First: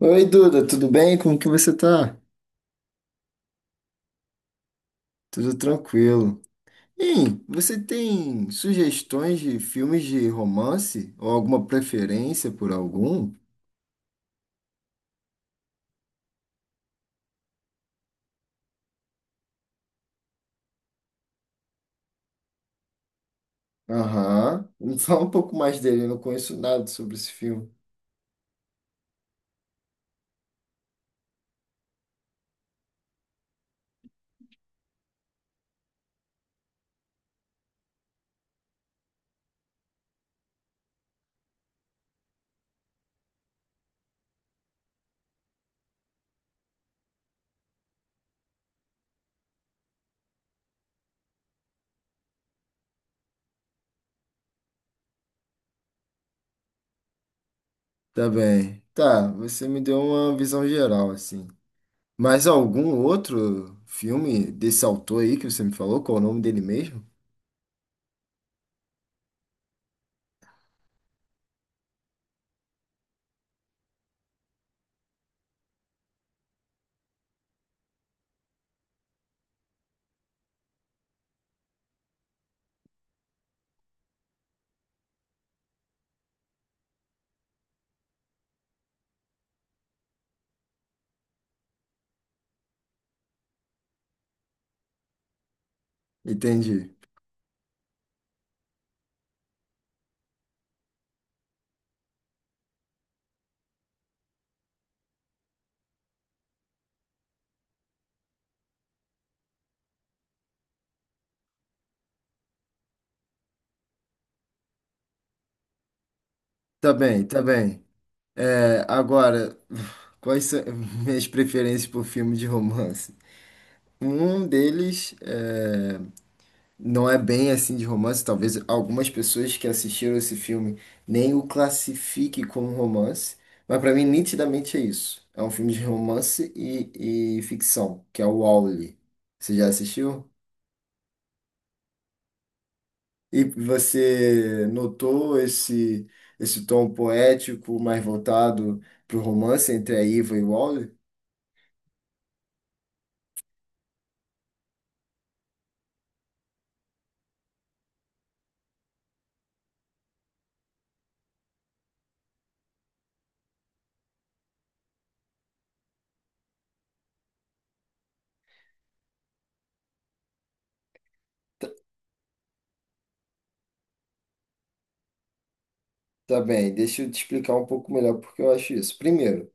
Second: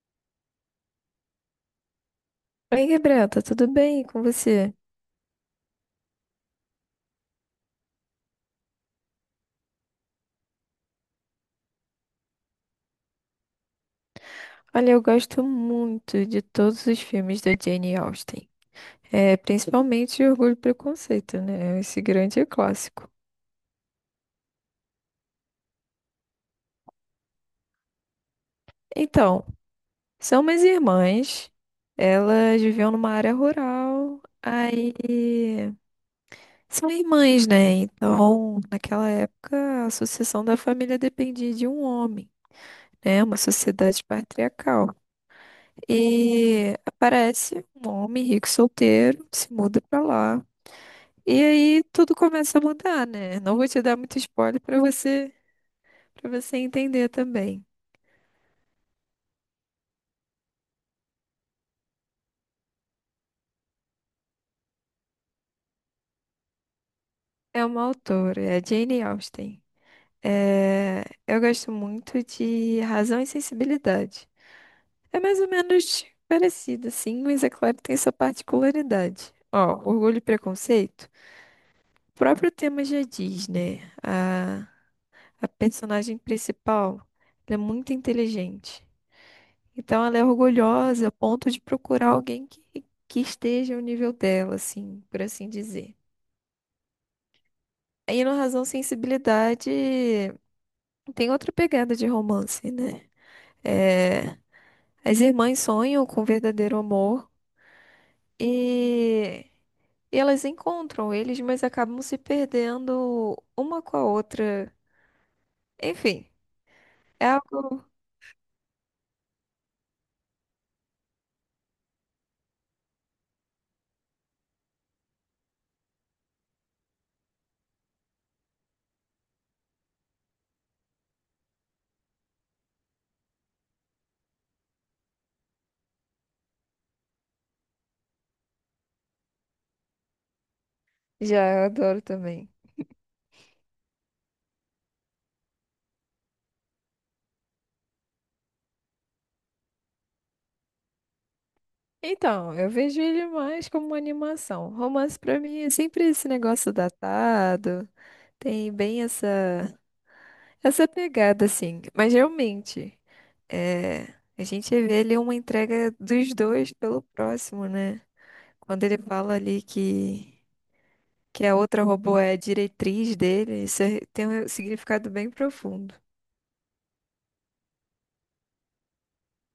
Oi, Duda, tudo bem? Como que você tá? Oi, Gabriel, tá tudo bem com você? Tudo tranquilo. Hein, você tem sugestões de filmes de romance? Ou alguma preferência por algum? Olha, eu gosto muito de todos os filmes da Jane Austen. É, principalmente Orgulho e Preconceito, né? Esse grande clássico. Aham. Me Fala um pouco mais dele, eu não conheço nada sobre esse filme. Então, são umas irmãs, elas viviam numa área rural, aí são irmãs, né? Então, naquela época, a sucessão da família dependia de um homem, né? Uma sociedade patriarcal. E aparece um homem rico solteiro, se muda pra lá. E aí tudo começa a mudar, né? Não vou te dar muito spoiler para você entender também. Tá bem. Tá, você me deu uma visão geral, assim. Mas algum outro filme desse autor aí que você me falou? Qual o nome dele mesmo? É uma autora, é a Jane Austen. É, eu gosto muito de Razão e Sensibilidade. É mais ou menos parecido, sim, mas é claro que tem sua particularidade. Ó, Orgulho e Preconceito. O próprio tema já diz, né? A personagem principal, ela é muito inteligente. Então ela é orgulhosa a ponto de procurar alguém que esteja ao nível dela, assim, por assim dizer. Entendi. Aí no Razão Sensibilidade tem outra pegada de romance, né? É, as irmãs sonham com verdadeiro amor e, e elas encontram eles, mas acabam se perdendo uma com a outra. Enfim, Tá bem, é tá bem. algo. É, agora, quais são minhas preferências por filme de romance? Um deles é, não é bem assim de romance, talvez algumas pessoas que assistiram esse filme nem o classifiquem como romance, mas para mim nitidamente é isso. É um filme de romance e ficção, que é o Wall-E. Você já assistiu? Já, eu adoro também. E você notou esse tom poético mais voltado para o romance entre a Iva e o Wall-E? Então, eu vejo ele mais como uma animação. Romance pra mim é sempre esse negócio datado. Tem bem essa pegada, assim. Mas realmente, é, a gente vê ali uma entrega dos dois pelo próximo, né? Quando ele fala ali que a outra robô é a diretriz dele, isso é- tem um significado bem profundo. Tá bem, deixa eu te explicar um pouco melhor porque eu acho isso. Primeiro,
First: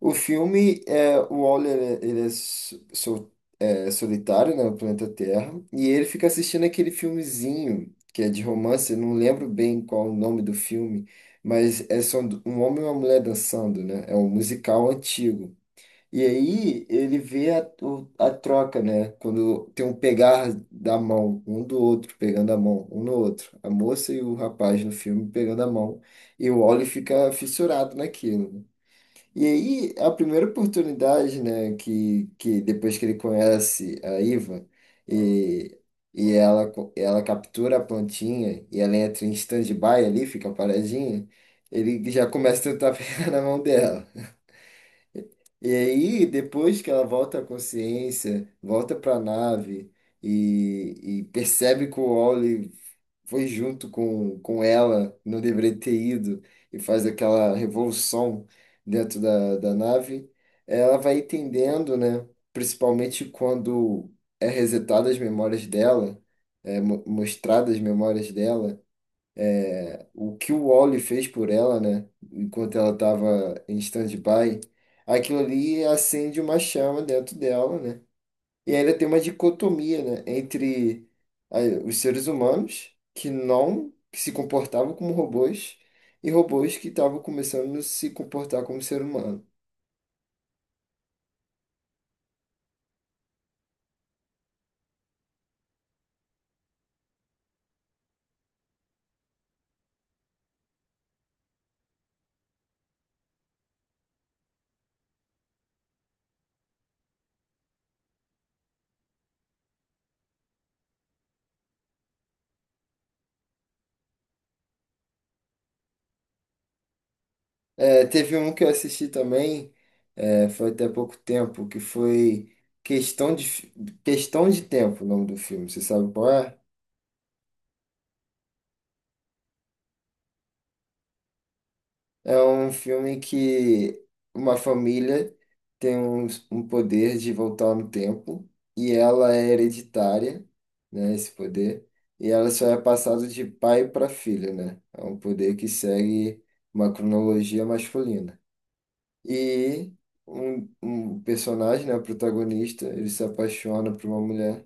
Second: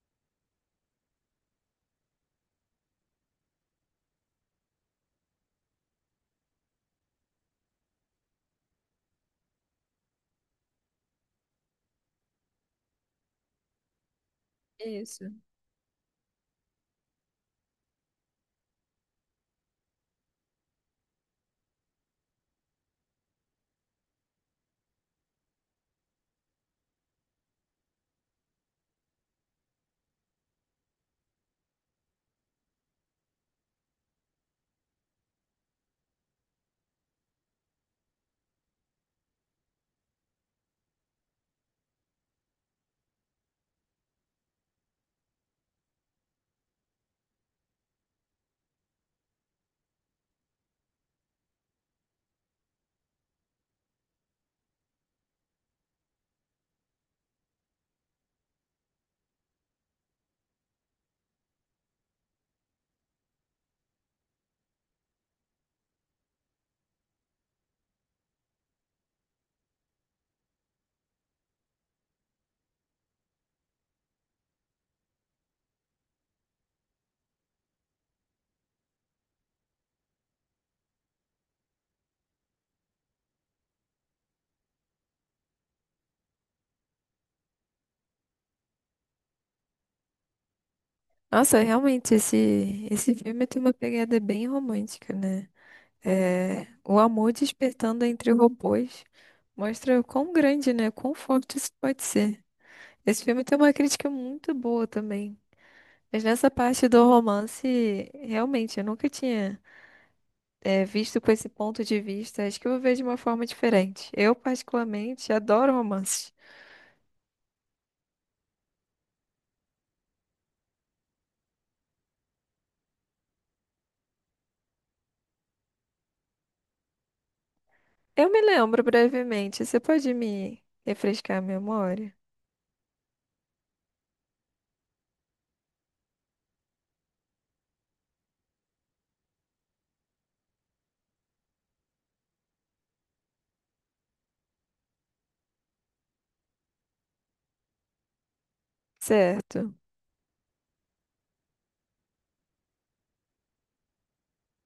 o filme, é, o Waller, ele é, é, solitário, né, no planeta Terra, e ele fica assistindo aquele filmezinho, que é de romance, eu não lembro bem qual o nome do filme, mas é só um homem e uma mulher dançando, né, é um musical Isso. antigo. E aí ele vê a, a troca, né, quando tem um pegar da mão, um do outro pegando a mão, um no outro, a moça e o rapaz no filme pegando a mão, e o Waller fica fissurado naquilo. E aí, a primeira oportunidade, né, que depois que ele conhece a Iva, e, e ela, ela captura a plantinha, e ela entra em stand-by ali, fica paradinha, ele já começa a tentar pegar na mão dela. E aí, depois que ela volta à consciência, volta para a nave e, e percebe que o Wally foi junto com ela, não deveria ter ido, e faz aquela revolução dentro da nave, ela vai entendendo, né? Principalmente quando é resetada as memórias dela, é mostrada as memórias dela o que o Wally fez por ela, né? Enquanto ela estava em stand-by, aquilo ali acende uma chama dentro dela, né? E ainda tem uma dicotomia, né? Entre ah, os seres humanos que não que se comportavam como robôs e robôs que estavam começando a se comportar como ser humano. Nossa, realmente, esse filme tem uma pegada bem romântica, né? É, o amor despertando entre robôs mostra o quão grande, né? Quão forte isso pode ser. Esse filme tem uma crítica muito boa também. Mas nessa parte do romance, realmente, eu nunca tinha, visto com esse ponto de vista. Acho que eu vou ver de uma forma diferente. Eu, particularmente, adoro romances. É, teve um que eu assisti também, é, foi até pouco tempo, que foi Questão de, Fi- Questão de Tempo, o nome do filme. Você sabe qual é? Eu me lembro brevemente. Você pode me refrescar a memória? É um filme que uma família tem um poder de voltar no tempo e ela é hereditária, né, esse poder, e ela só é passada de pai para filho, né? É um poder que segue uma cronologia masculina. Certo. E um personagem, né, o protagonista, ele se apaixona por uma mulher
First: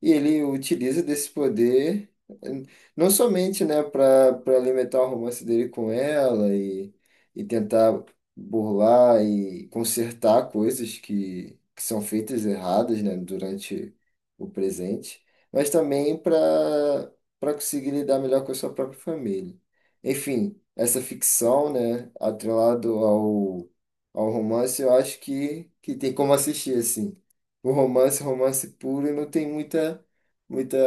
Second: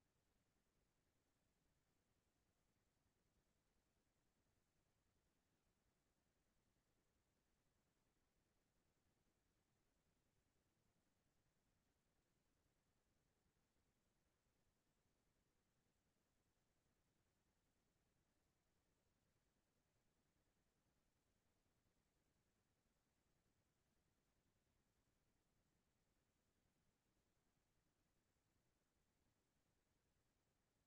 e ele utiliza desse poder, eh, não somente, né, para alimentar o romance dele com ela e tentar burlar e consertar coisas que são feitas erradas, né, durante o presente, mas também para conseguir lidar melhor com a sua própria família. Enfim, essa ficção, né, atrelado ao, ao romance, eu acho que tem como assistir, assim. O romance, romance puro, eu não tenho muita, muita,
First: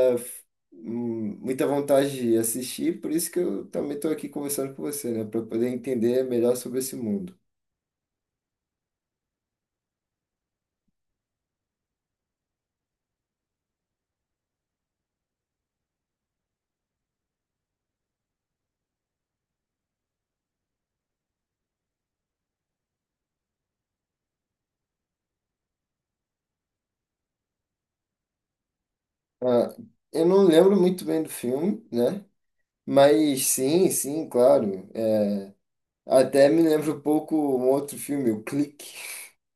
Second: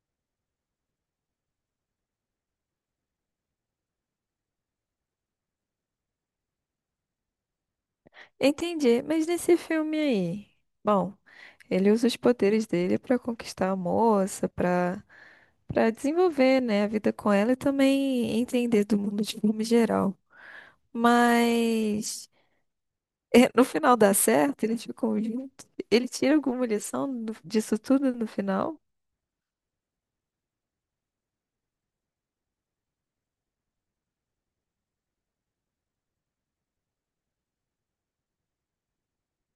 muita vontade de assistir, por isso que eu também estou aqui conversando com você, né? Para poder entender melhor sobre esse mundo. Entendi. Mas nesse filme aí, bom, ele usa os poderes dele para conquistar a moça, para desenvolver, né, a vida com ela e também entender do mundo de forma geral. Mas é, no final dá certo, eles ficam juntos. Ele tira alguma lição do- disso tudo no final? Ah, eu não lembro muito bem do filme, né? Mas sim, sim, claro. É, até me lembro um pouco um outro filme, o Clique,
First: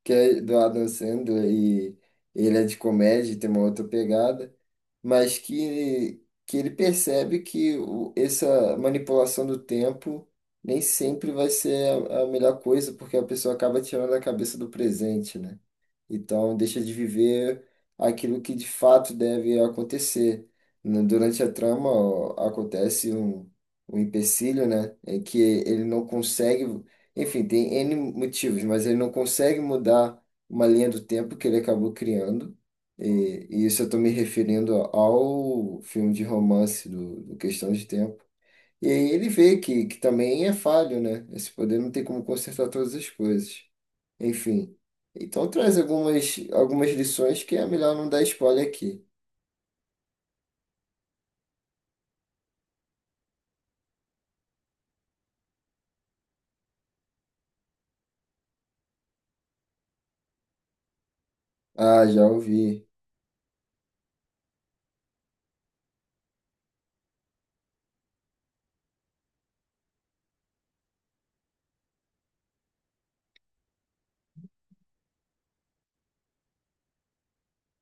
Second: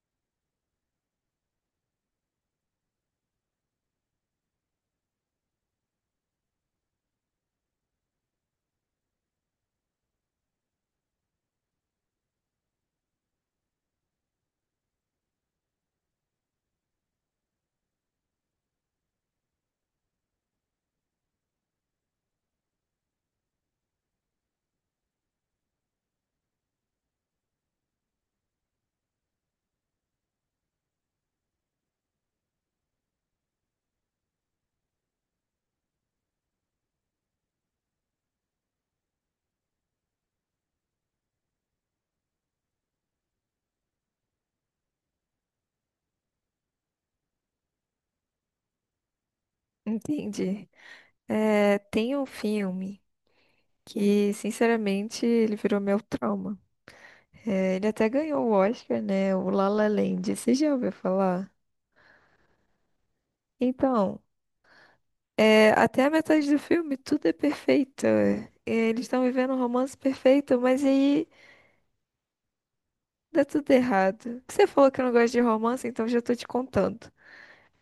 que é do Adam Sandler e ele é de comédia, tem uma outra pegada. Mas que ele percebe que essa manipulação do tempo nem sempre vai ser a melhor coisa, porque a pessoa acaba tirando a cabeça do presente, né? Então, deixa de viver aquilo que de fato deve acontecer. Durante a trama, ó, acontece um, um empecilho, né? É que ele não consegue. Enfim, tem N motivos, mas ele não consegue mudar uma linha do tempo que ele acabou criando. E isso eu estou me referindo ao filme de romance do, do Questão de Tempo. E aí ele vê que também é falho, né? Esse poder não tem como consertar todas as coisas. Enfim. Então traz algumas, algumas lições que é melhor não dar spoiler aqui. Entendi. É, tem um filme que, sinceramente, ele virou meu trauma. É, ele até ganhou o Oscar, né? O La La Land. Você já ouviu falar? Ah, já ouvi. Então, é, até a metade do filme, tudo é perfeito. É, eles estão vivendo um romance perfeito, mas aí dá tudo errado. Você falou que não gosta de romance, então já tô te contando.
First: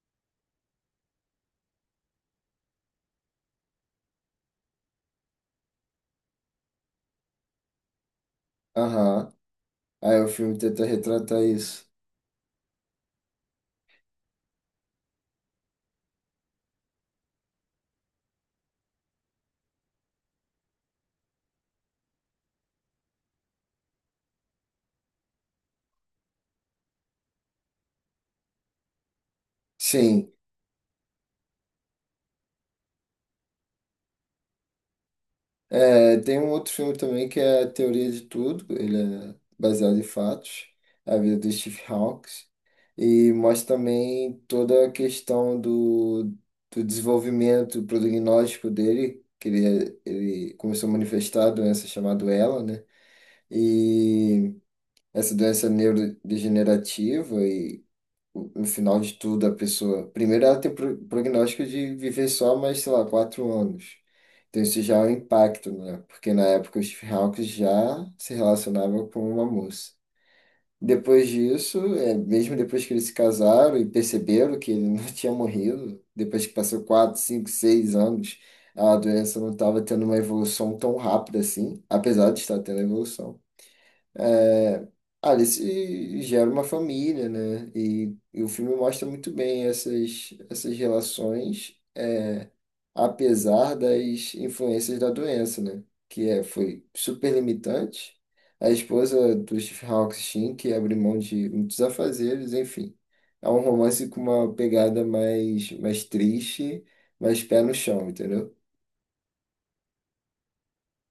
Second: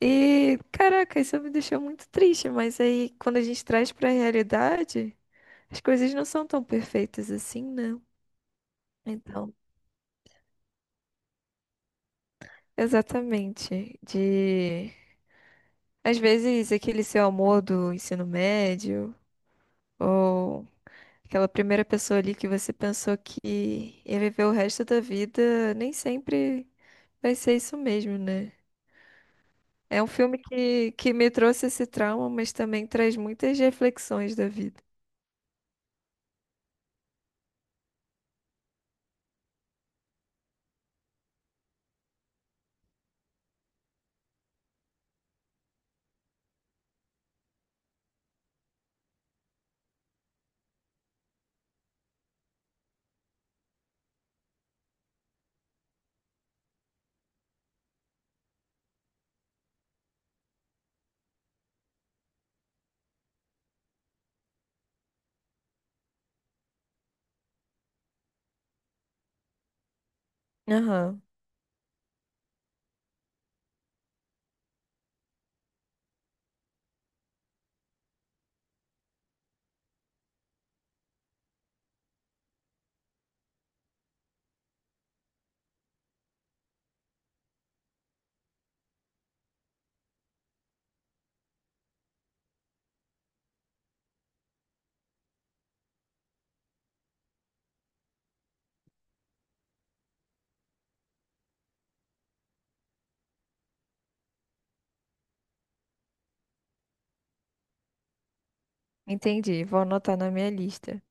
E, caraca, isso me deixou muito triste, mas aí quando a gente traz pra realidade, as coisas não são tão perfeitas assim, né? Aham. Então, Aí o filme tenta retratar isso. exatamente, de às vezes aquele seu amor do ensino médio ou aquela primeira pessoa ali que você pensou que ia viver o resto da vida, nem sempre vai ser isso mesmo, né? É um Sim. filme que me trouxe esse trauma, mas também traz muitas reflexões da vida. É, tem um outro filme também que é a Teoria de Tudo. Ele é baseado em fatos. A vida do Steve Hawkes. E mostra também toda a questão do, do desenvolvimento prognóstico dele, ele começou a manifestar a doença chamada ELA, né? E essa doença neurodegenerativa e no final de tudo a pessoa, primeiro ela tem prognóstico de viver só mais, sei lá, 4 anos. Então isso já é um impacto, né? Porque na época os Hawks já se relacionava com uma moça. Aham. Depois disso, é, mesmo depois que eles se casaram e perceberam que ele não tinha morrido, depois que passou 4, 5, 6 anos, a doença não estava tendo uma evolução tão rápida assim, apesar de estar tendo evolução. É, se gera uma família, né? E o filme mostra muito bem essas, essas relações, apesar das influências da doença, né? Que é, foi super limitante. A esposa do Stephen Hawking, que abre mão de muitos afazeres, enfim. É um romance com uma pegada mais, mais triste, mais pé no chão, entendeu? Entendi, vou anotar na minha lista.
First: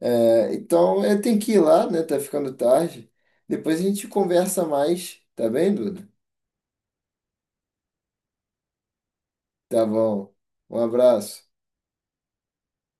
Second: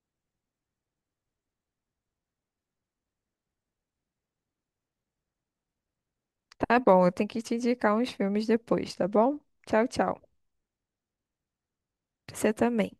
É, então, eu tenho que ir lá, né? Tá ficando tarde. Depois a gente conversa mais, tá bem, Duda? Tá bom, eu tenho que te indicar uns filmes depois, tá bom? Tá Tchau, tchau. bom. Um abraço. Você também.